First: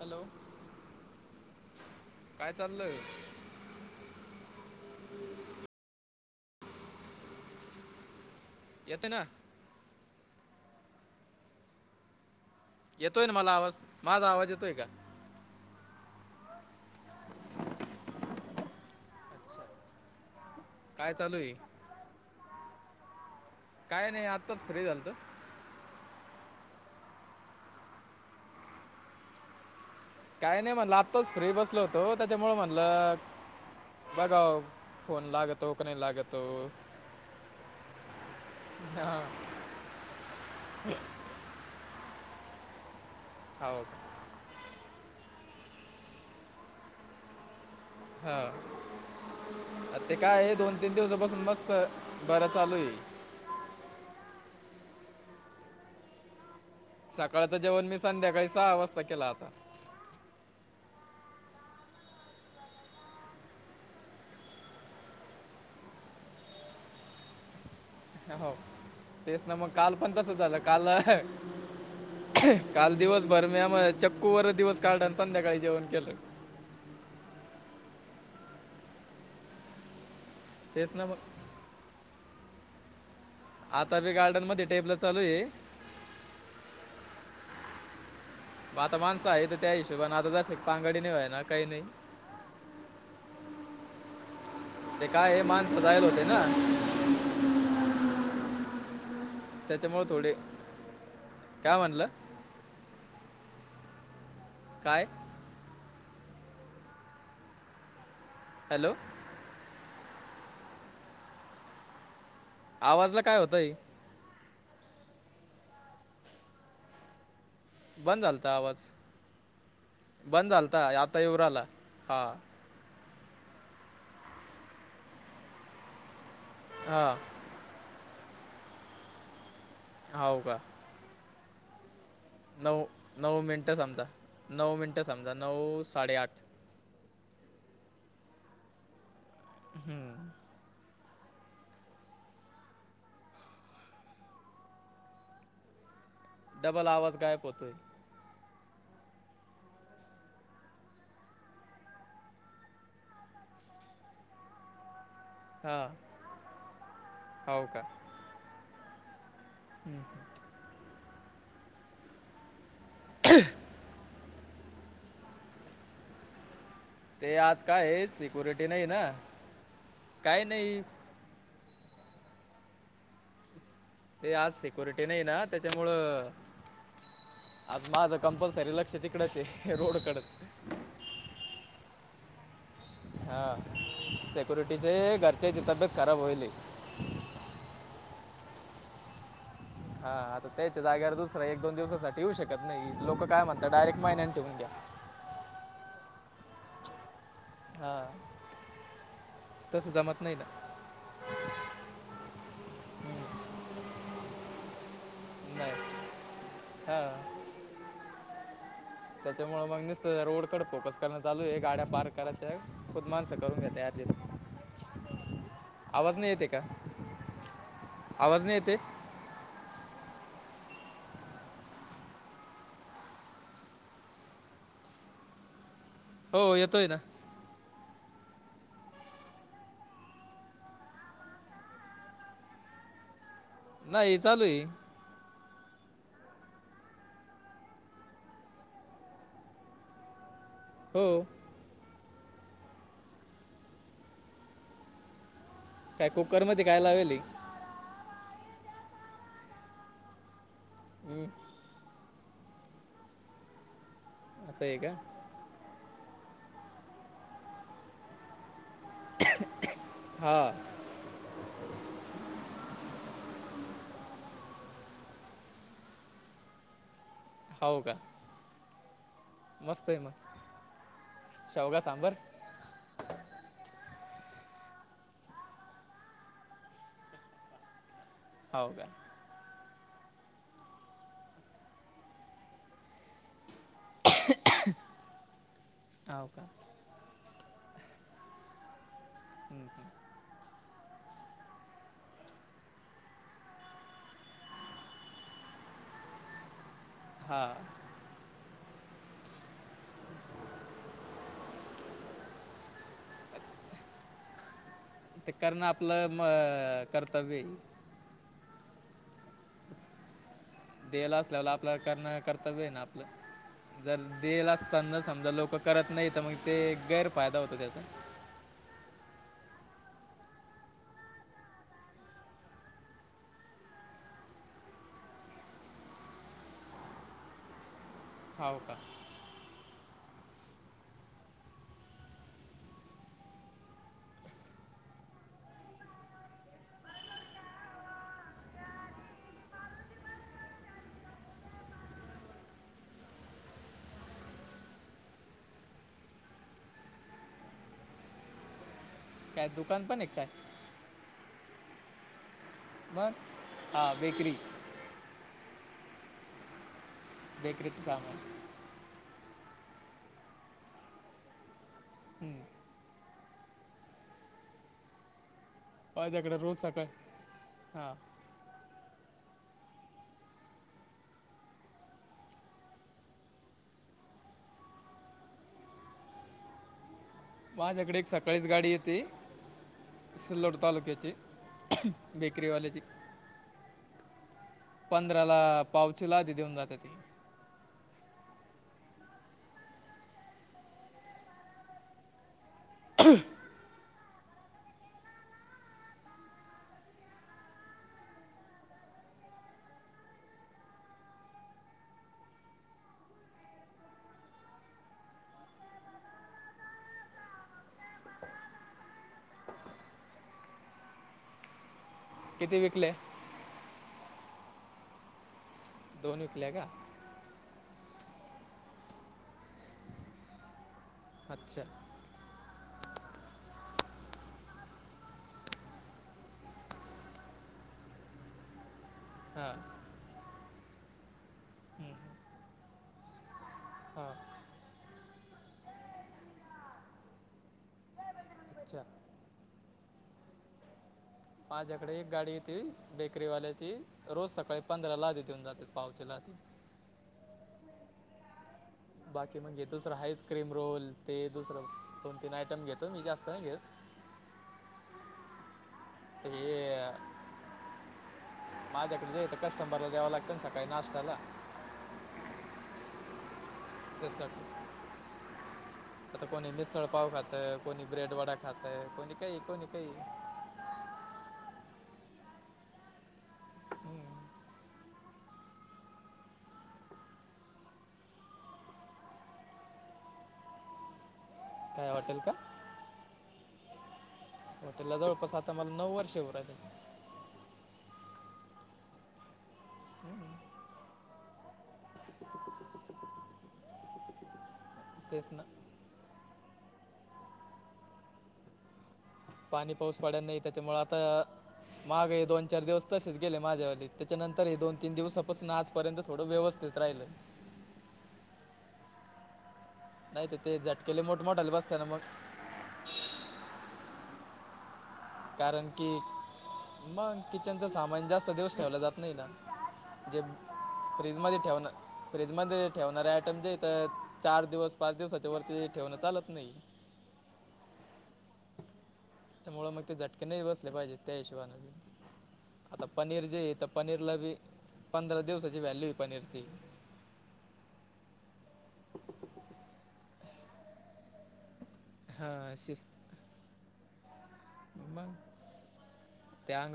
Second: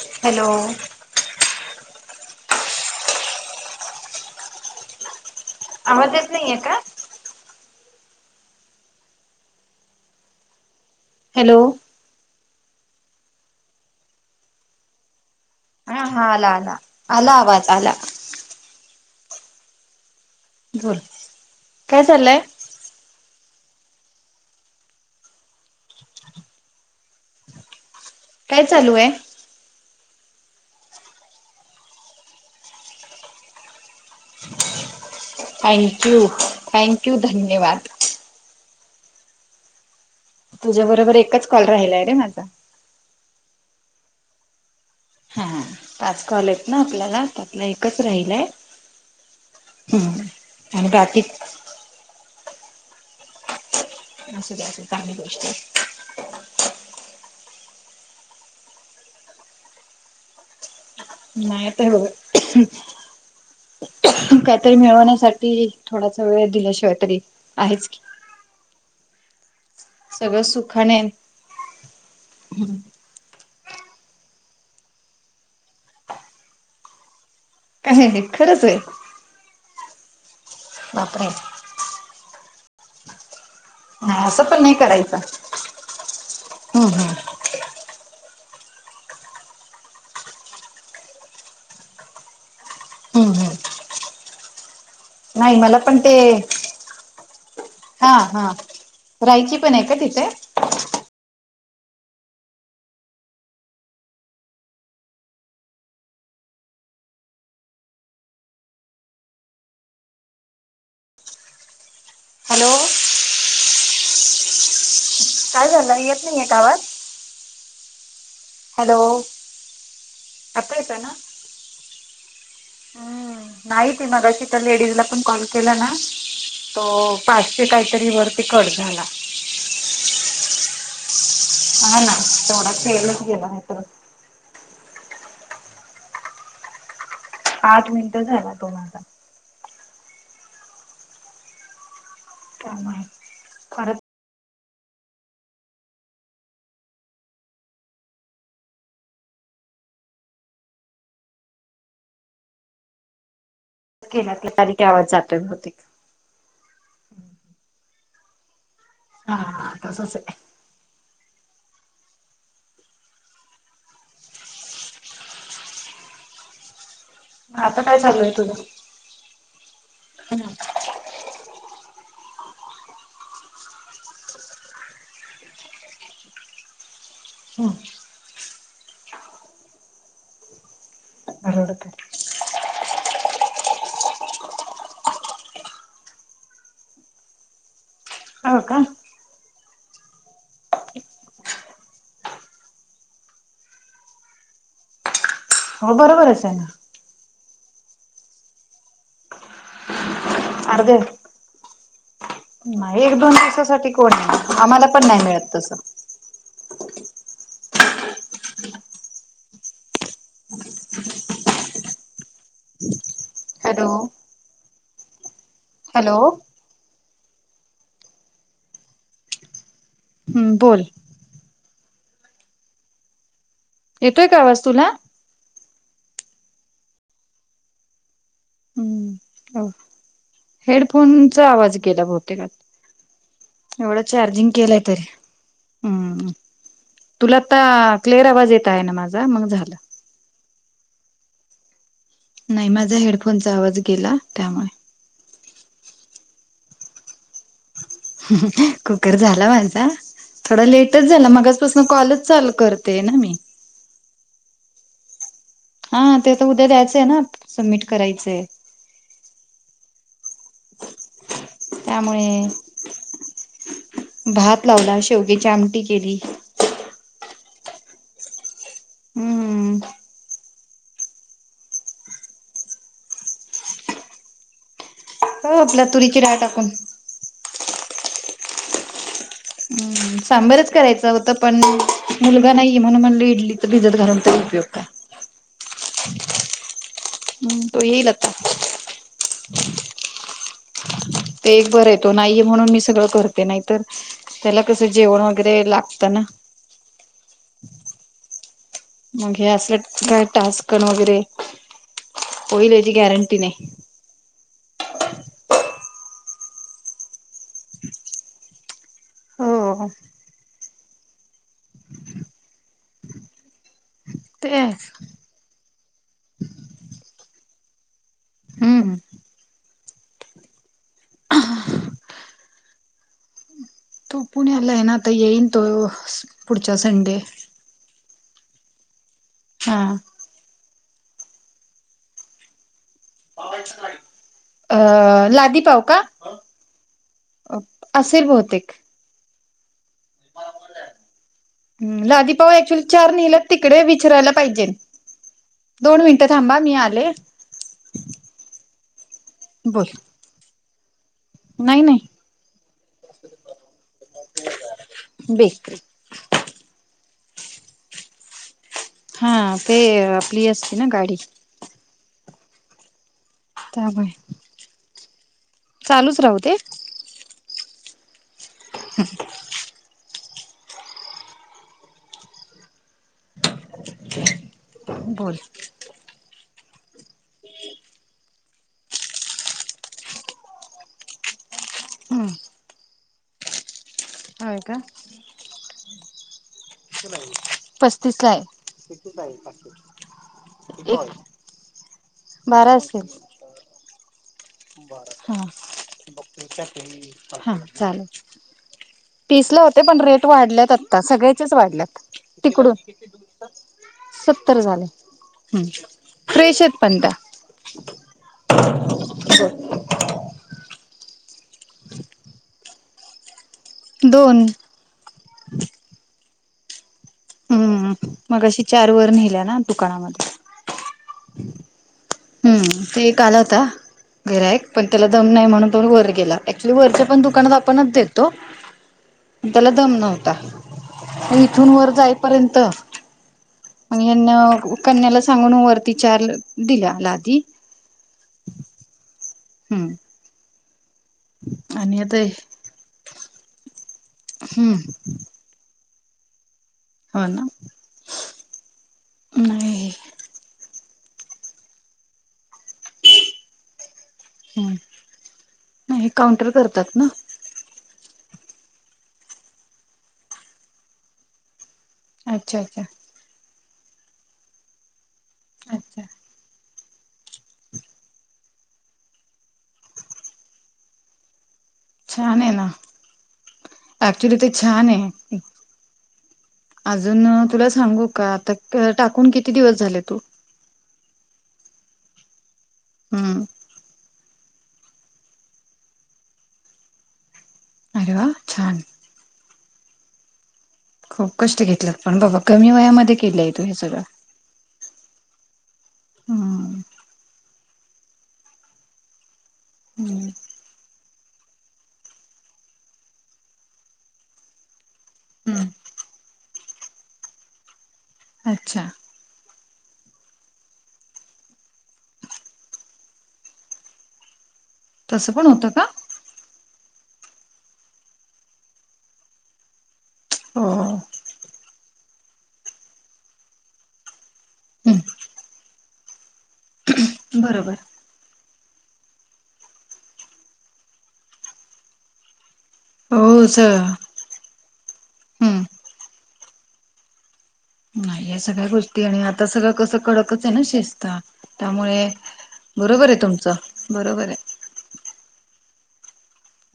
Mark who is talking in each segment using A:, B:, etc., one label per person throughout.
A: Hello. काय चालय?
B: आवाज येत नाहीेये का?
A: येते ना.
B: हॅलो.
A: येतोय ना मला आवाज. माझा आवाज येतोय का?
B: हा हा आला आला. आला आवाज आला. बोल.
A: काय चालूये?
B: काय चाललंय
A: काय नाही आत्ताच फ्री झालतो.
B: काय चालूये?
A: काही नाही म्हणलं. आत्ताच फ्री बसलो होतो. त्याच्यामु म्हणलं बगाव. फोन लागेतो का? नाही
B: थँक्यू
A: लागतो.
B: थँक्यू धन्यवाद.
A: ह.
B: तुझ्या बरोबर एकच कॉल राहिलाय रे. माझा.
A: हाव.
B: हा. पाच कॉलेत ना. आपल्याला आता. एकच राहिलाय.
A: हां
B: ह. आणि बाकी
A: तर बरं चालूये.
B: असूद्या, असूद्या, चांगली गोष्टय.
A: सकाळचं जेवण मी. संध्याकाळी सहा वाजता केल. आता.
B: नाहीयेत हो. काहीतरी मिळवण्यासाठी. थोडासा वेळ दिल्याशिवाय तरी. आहेच की.
A: ह हो. तेच ना म. काल पण तस
B: सगळं
A: झालं. काल,
B: सुखाने
A: काल दिवस भर. म्या म चक्कू वर दिवस काढल. अन संध्याकाळी जेवण केलं.
B: काय हे खरंचे.
A: तेच ना. म.
B: बापरे
A: आता बी
B: असं पण
A: गार्डनमध्ये
B: नाही
A: टेपलं
B: करायचं.
A: चालू आहे
B: हम्म हम्म.
A: आता माणसं आहे त. त्या हिशोबाने आता. जरशीक पाघडी नाही होयना. काही नाही.
B: हम्म हम्.
A: ते काय हे
B: पण
A: मानसजयला
B: ते
A: होते ना.
B: हा हा राहायची पण आहे का
A: त्याच्यामुळे
B: तिथे
A: थोडे काय म्हनलं काय? हॅलो.
B: हॅलो
A: आवाज ला काय होतई.
B: काय झालं येत नाहीये गावात
A: बंद झालता आवाज बंद झालता
B: येतोय ना
A: आता येवरा आला हा.
B: हम्म नाहीती मगशी तर लेडीज ला पण कॉल केला ना तो
A: हा
B: पा. काहीतरी वरती कट झाला.
A: होव का?
B: अ ना. तेवढा
A: नऊ
B: फेलच
A: नऊ
B: गेला नाही
A: मिनटं
B: तर
A: समजा नऊ मिनटं समजा नऊ साडे आठ.
B: आठ मिनट झाला तु माला
A: हम्म.
B: त्या माहि
A: डबल आवाज गायक होतोय.
B: तारीख त्याव जातोय.
A: हा
B: बहुतेक
A: हो का?
B: हा ह आता सोसे
A: [unintelligible] ते आज
B: आता
A: काय आहे
B: चालू तुझं
A: सिक्युरिटी नाही ना काय नाही. ते आज सिक्युरिटी नाही ना त्याच्यामुळं.
B: हम्म
A: आज माझं कं्पल्सरी लक्ष तिकडच आहे रोडकडच
B: अरडक.
A: हा सेक्युरिटीचे घरच्याची तब्येत खराब होईल.
B: हो का?
A: हाता त्याच्या जागेवर दुसरा एक दोन दिवसासाठी येऊ शकत नाही लोक काय म्हणतात डायरेक्ट महिनने ठेवून घ्या.
B: हो बरोबर आहेच आहे ना.
A: हा तस जमत नाही ना.
B: अर्ज नाही एक दोन
A: हम्म,
B: दिवसासाठी कोण आहे आम्हाला पण नाही मिळा.
A: नाही हां. त्याच्यामुळे मग नसत रोडकडे फोकस करण चालू आहे गाड्या पार्क करायच्या खूप मानसक करून घ्या
B: हॅलो
A: त्या दिस आवाज
B: हॅलो
A: नाही येते का? आवाज नाही येते.
B: हम्म बोल. येतोय का आवाज तुला
A: हो येतोय ना.
B: हम्म हो हेडफोनचा आवाज गेला बहतेकात एवढं
A: नाही चालू
B: चार्जिंग
A: आहे
B: केलंय तरी हम्म तुला आता क्लिअर आवाज येत आहे ना माझा मग झालं.
A: हो.
B: नाही माझा हेडफोनचा आवाज गेला त्यामुळे
A: काय कुकरमध्येती काय लावेल.
B: कुकर झाला माझा थोडं लेटच झाला मग सन कॉलेज चाल करते ना मी
A: असं आहे का?
B: हा ते तर उद्या द्यायचंय ना सबमिट करायचंय
A: हा
B: त्यामुळे भात लावला शेवगेची आमटी केली
A: होाऊ का
B: हम्म
A: असतय मग शवगा सांबर
B: हो आपल्या तुरीची रा टाकून
A: हो का
B: हम् सांबरच करायच होत पण मुलगा नाही म्हणून म्हणल इडली बिजत घालून तरी उपयोग का
A: हो का
B: हम्म तो य लता
A: हं ह
B: ते एक बरं येतो नाहीे म्हणून मी सगळं करते नाहीत त्याला कसं जेवण वगैरे लागतं ना
A: हा
B: मग हे असलं काय टास्कण वगैरे होईल याची गॅरंटी नाही
A: ते करणं आपलं म कर्तव्य
B: हो
A: देला असल्याव आपल्या करण कर्तव्य आहे ना आपलं जर देल
B: तेच
A: असताना समजा लोक करत नाही तर मग ते गैरफायदा होतो त्याचा
B: हम्म तो पुण्याला आहे ना आता येईन तो पुढच्या संडे
A: होव का
B: हा अ लादी पाव का असशीर बौतेिक ह लादीिपाऊ क्चुली चार नल्यात तिकडे विचरायला पाहिजे दोन मिनिटं थांबा मी आले
A: काय दुकान
B: बोल
A: पण एक काय
B: नाही नाही
A: बर हा बेकरी
B: बक
A: देख रत साम
B: हा ते आपली असती ना गाडी
A: हम्म
B: त्याबय
A: माझ्याकडे
B: राहू दे
A: रोज सकाळ हा
B: हम् बोल
A: माझ्याकडे एक सकाळीच गाडी येते सिल्लोड तालुक्याची
B: हम्म
A: बेकरीवालेची
B: हय का
A: पावचे लाधी देऊन जात ती
B: पस्तीस ला आहे बारं असेल हा हा चालेल पिसला होते पण रेट वाढल्यात आता सगळ्याचेच वाढल्यात तिकडून सत्तर झाले फ्रेश आहेत पण त्या
A: [inaudible] किती विकले
B: दोन
A: दोनही कल्या का?
B: हम्म मग अशी चार वर नेल्या ना दुकानामध्ये
A: अच्छा.
B: हम्म ते एक आला होता. घर आहे पण त्याला दम नाही, म्हणून तो वर गेला क्च्युली वरच्या पण दुकानात आपणच देतो.
A: हां
B: त्याला दम नव्हता इथून वर जाईपर्यंत
A: हां
B: मग कन्याला सांगून वरती चार दिल्याला लादी
A: अच्छा.
B: हम्म.
A: माझ्याकडे
B: आणि
A: एक
B: आता
A: गाडी येते बेकरीवाल्याची रोज सकाळी
B: हम्म
A: पंधरा लादी देऊन जातेत. पावचे लादी
B: हो ना.
A: बाकी म्हणजे
B: नाही
A: दुसरं हासक्रीम रोल ते दुसरं दोन तीन आयटम घेतो मी जास्त ना घेतो.
B: ह् नाही
A: ते
B: काउंटर करतात ना.
A: हे माझ्याकडे जे येतात कस्टमरला द्यावं लागतं ना सकाळी नाष्ट्याला
B: अच्छा अच्छा.
A: तेचसाठी
B: अच्छा.
A: आता कोणी मिसळपाव खातंय. कोणी ब्रेड वडा खातंय कोणी काही कोणी काही
B: छान आहे ना ऍक्चुली ते छान आहे. अजून तुला सांगू का आता टाकून किती दिवस झाले तू
A: काय हॉटेल का?
B: हम.
A: हॉटेलला जवळपास आता मला नऊ वर्षे होऊ राहीले.
B: अरे वा छान.
A: ह.
B: खूप कष्ट घेतलं पण बाबा कमी वयामध्ये केलेय तू हे सगळं.
A: तेच ना.
B: हम्म
A: पाणी पाऊस पडयला
B: हम्म
A: नाही त्याच्यामुळं आता मागं हे दोन चार दिवस तसेच गेले माझ्यावाली त्याच्यानंतर हे दोन तीन दिवस सपोज ना
B: हम्म.
A: आजर्यंत थोडं व्यवस्थित त राहिले.
B: अच्छा.
A: नाही ते झटके लय मोठमोठाले बसतेले ना मग
B: तसं पण
A: कारण
B: होतं का
A: की मग किचनच सामान जास्त दिवस ठेवले जात नाही ना जे
B: हो हो.
A: फ्रीजमध्ये ठेवाव लागतं. फ्रीज मध्ये ठेवणारे आयटम जे तर चार दिवस पाच
B: हम्म,
A: दिवसाच्या वरती ठेवणं चालत नाही.
B: बरोबर.
A: त्यामुळं मग ते झटके नाही बसले पाहिजेत त्या हिशोबाने आता पनीर जे
B: हो
A: आहे,
B: सर
A: पनीरला बी पंधरा दिवसाची
B: हम्म
A: व्हॅल्यू आहे पनीरची
B: आणि या सगळ्या गोष्टी आणि आता सगळं कसं कडकच आहे ना शिस्त त्यामुळे
A: हां शिस्त.
B: बरोबर आहे तुमचं बरोबर आहे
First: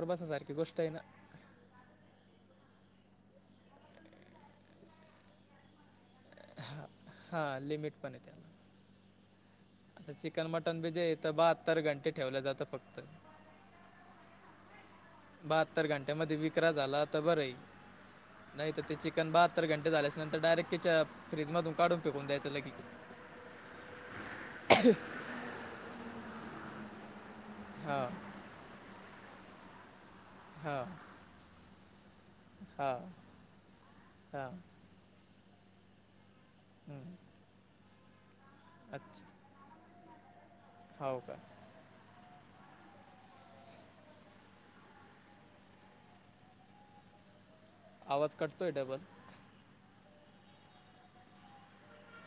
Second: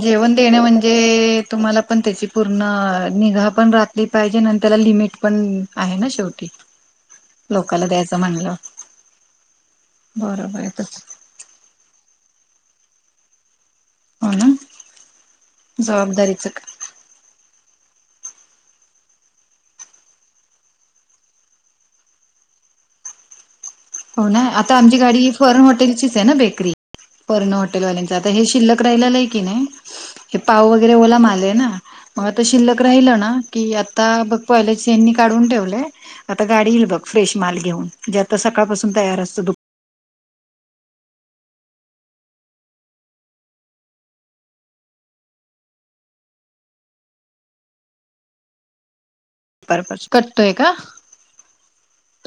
B: जेवणं देणं म्हणजे तुम्हाला पण त्यांची पूर्ण निघा पण राखली पाहिजे, आणि त्याला लिमिट पण आहे ना शेवटी
A: हां हां
B: लोकाला
A: लिमिट पण
B: द्यायचं
A: आहे त्याला
B: म्हनलं.
A: आता चिकन मटन बी जे हीत बहात्तर घंटे ठेवलं जातं फक्त
B: हो ना.
A: बहात्तर घंट्यामध्ये
B: जबाबदारीच
A: विकरा झालातर बरं आहेय. नाही तर ते चिकन बहात्तर घंटे झाल्याच्या नंतर डायरेक्ट फ्रीजमधून काढून फेकून द्यायचं लगे.
B: [unintelligible] हो ना आता आमची गाडी फर्न हॉटेलचीच आहे ना बेकरी फर्न
A: हां
B: हॉटेलवाल्यांच आता हे शिल्लक राहीललेय की नाय हे पाव
A: हां
B: वगैरे ओला माल ये ना म आता शिल्लक
A: हां
B: राहिल ना की आता बघ
A: हां
B: पहिलंच यांनी काढून ठेवलय. आता गाडी येईल बघ
A: हं.
B: फ्रेश माल घेऊन म्हणजे आता सकाळपासून तयार असतो दु
A: हाव का आवाज कटतोय डबल
B: परपज कटतोय का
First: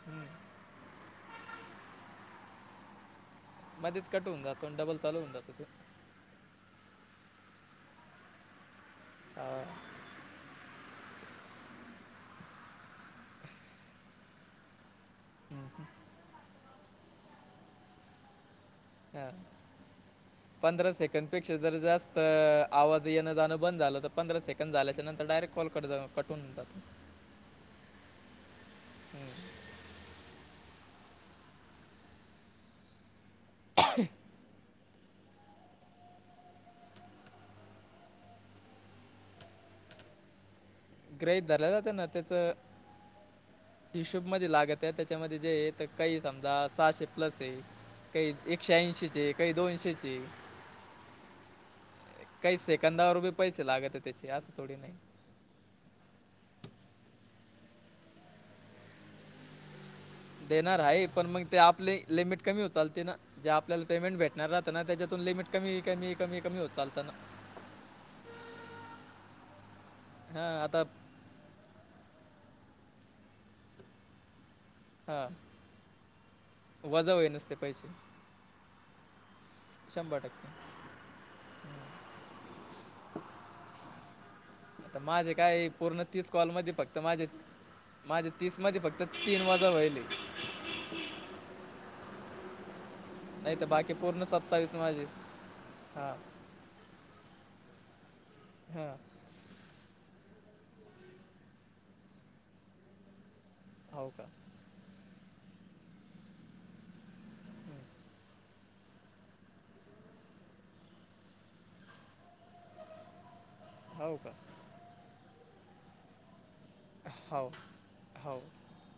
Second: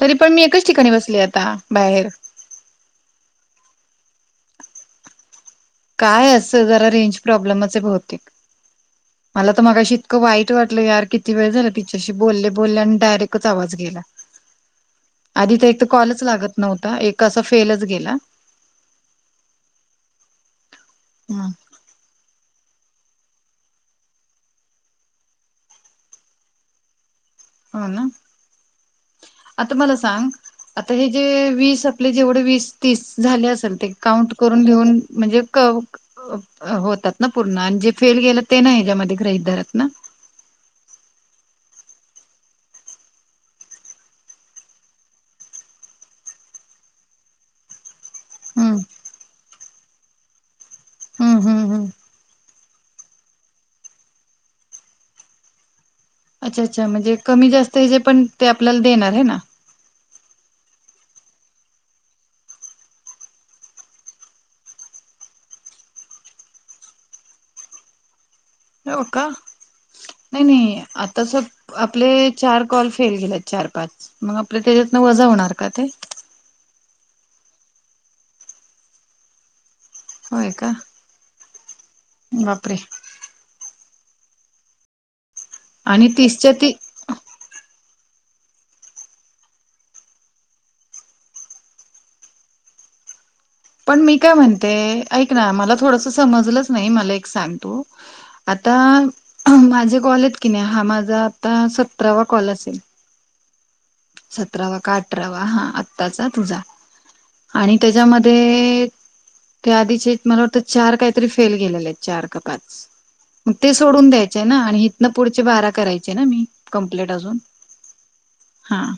B: तरी पण मी एकच ठिकाणी बसले आता बाहेर
A: मध्येच कट होवून जातो डबल चालू होवून जातो ते
B: काय अस जरा रेंज प्रॉब्लेमच हाय भौतेक मला त
A: हां.
B: मगाशी इतकं वाईट वाटलं यार किती वेळ झाला तिच्याशी बोल्ले बोल्ले आणि डायरेक्टच आवाज गेला. आधी
A: हं,
B: त एक
A: हं.
B: त कॉलच लागत नव्हता एक असा फेलच गेला.
A: ह पंधरा सेकंड पेक्षा
B: हो
A: जर जास्त अ आवाज येणं जाणं बंद झालं तर पंधरा सेकंड झाल्याच्या नंतर डायरेक्ट कॉल कट झा कट होवून जातो.
B: हो न आता मला सांग आता हे जे वीस आपले जेवढे वीस तीस झाले असेल ते काउंट करून घेऊन म्हणजे क अ होतात ना पूर्ण आणि जे फेल गेलं ते नाय हयाच्यामध्ये ग्रहित धरत ना
A: ग्रहित धरल्या जाते ना त्याचं हिशोब मध्ये लागत्यात त्याच्यामध्ये जे येत काही समजा सहाशे प्लस ये काही एकशे ऐंशीचं ये चे काही दोनशेचं ये
B: हूं
A: काही सेकंदावर बी पैसे लागत्या त्याचे असं थोडी ना ये
B: अच्छा अच्छा म्हणजे कमी जास्त जे पण ते आपल्याला देणार हे ना
A: देणार हाये पण मग ते आपले लिमिट कमी होत चालते ना जे आपल्याला पेमेंट भेटणार राहतं ना त्याच्यातून लिमिट कमी कमी कमी कमी होत चालत ना.
B: हो का नय
A: हां आता
B: नय आत तसं आपले चार कॉल फेल गेलेत चार पाच मग आपले त्याज्यातन वजा
A: हां
B: होणार का ते
A: वजा होईनच ते पैसे शंभर
B: होय का
A: टक्के
B: बापरे!
A: आत माझे काय पूर्ण
B: आणि
A: तीस
B: तीसच्या ती
A: कॉलमध्ये फक् क्त माझे माझे तीस मध्ये फक्त तीन वजा व्हायले. नाही तर बाकी
B: पण मी
A: पूर्ण
B: काय म्हणते
A: सत्तावीस माझे
B: ऐक ना मला थोडस
A: हां
B: समजलंच नाही मला एक सांग तू आता
A: हां
B: माझे कॉल येत की नाय हा माझा आता सतरावा कॉल असेल
A: हाव का
B: सतरावा का आठरावा हा आताचा तुझा आणि त्याच्यामध्ये ते आधीचे येत मला वाटतं चार कायतरी फेल गेलेलेत चार का पाच मग ते सोडून
A: हो का
B: द्यायचे ना आणि इथन पुढचे बारा करायचे ना मी
A: हाव हाव
B: हां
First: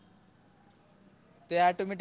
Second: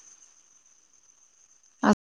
A: ते ऑटोमॅटिक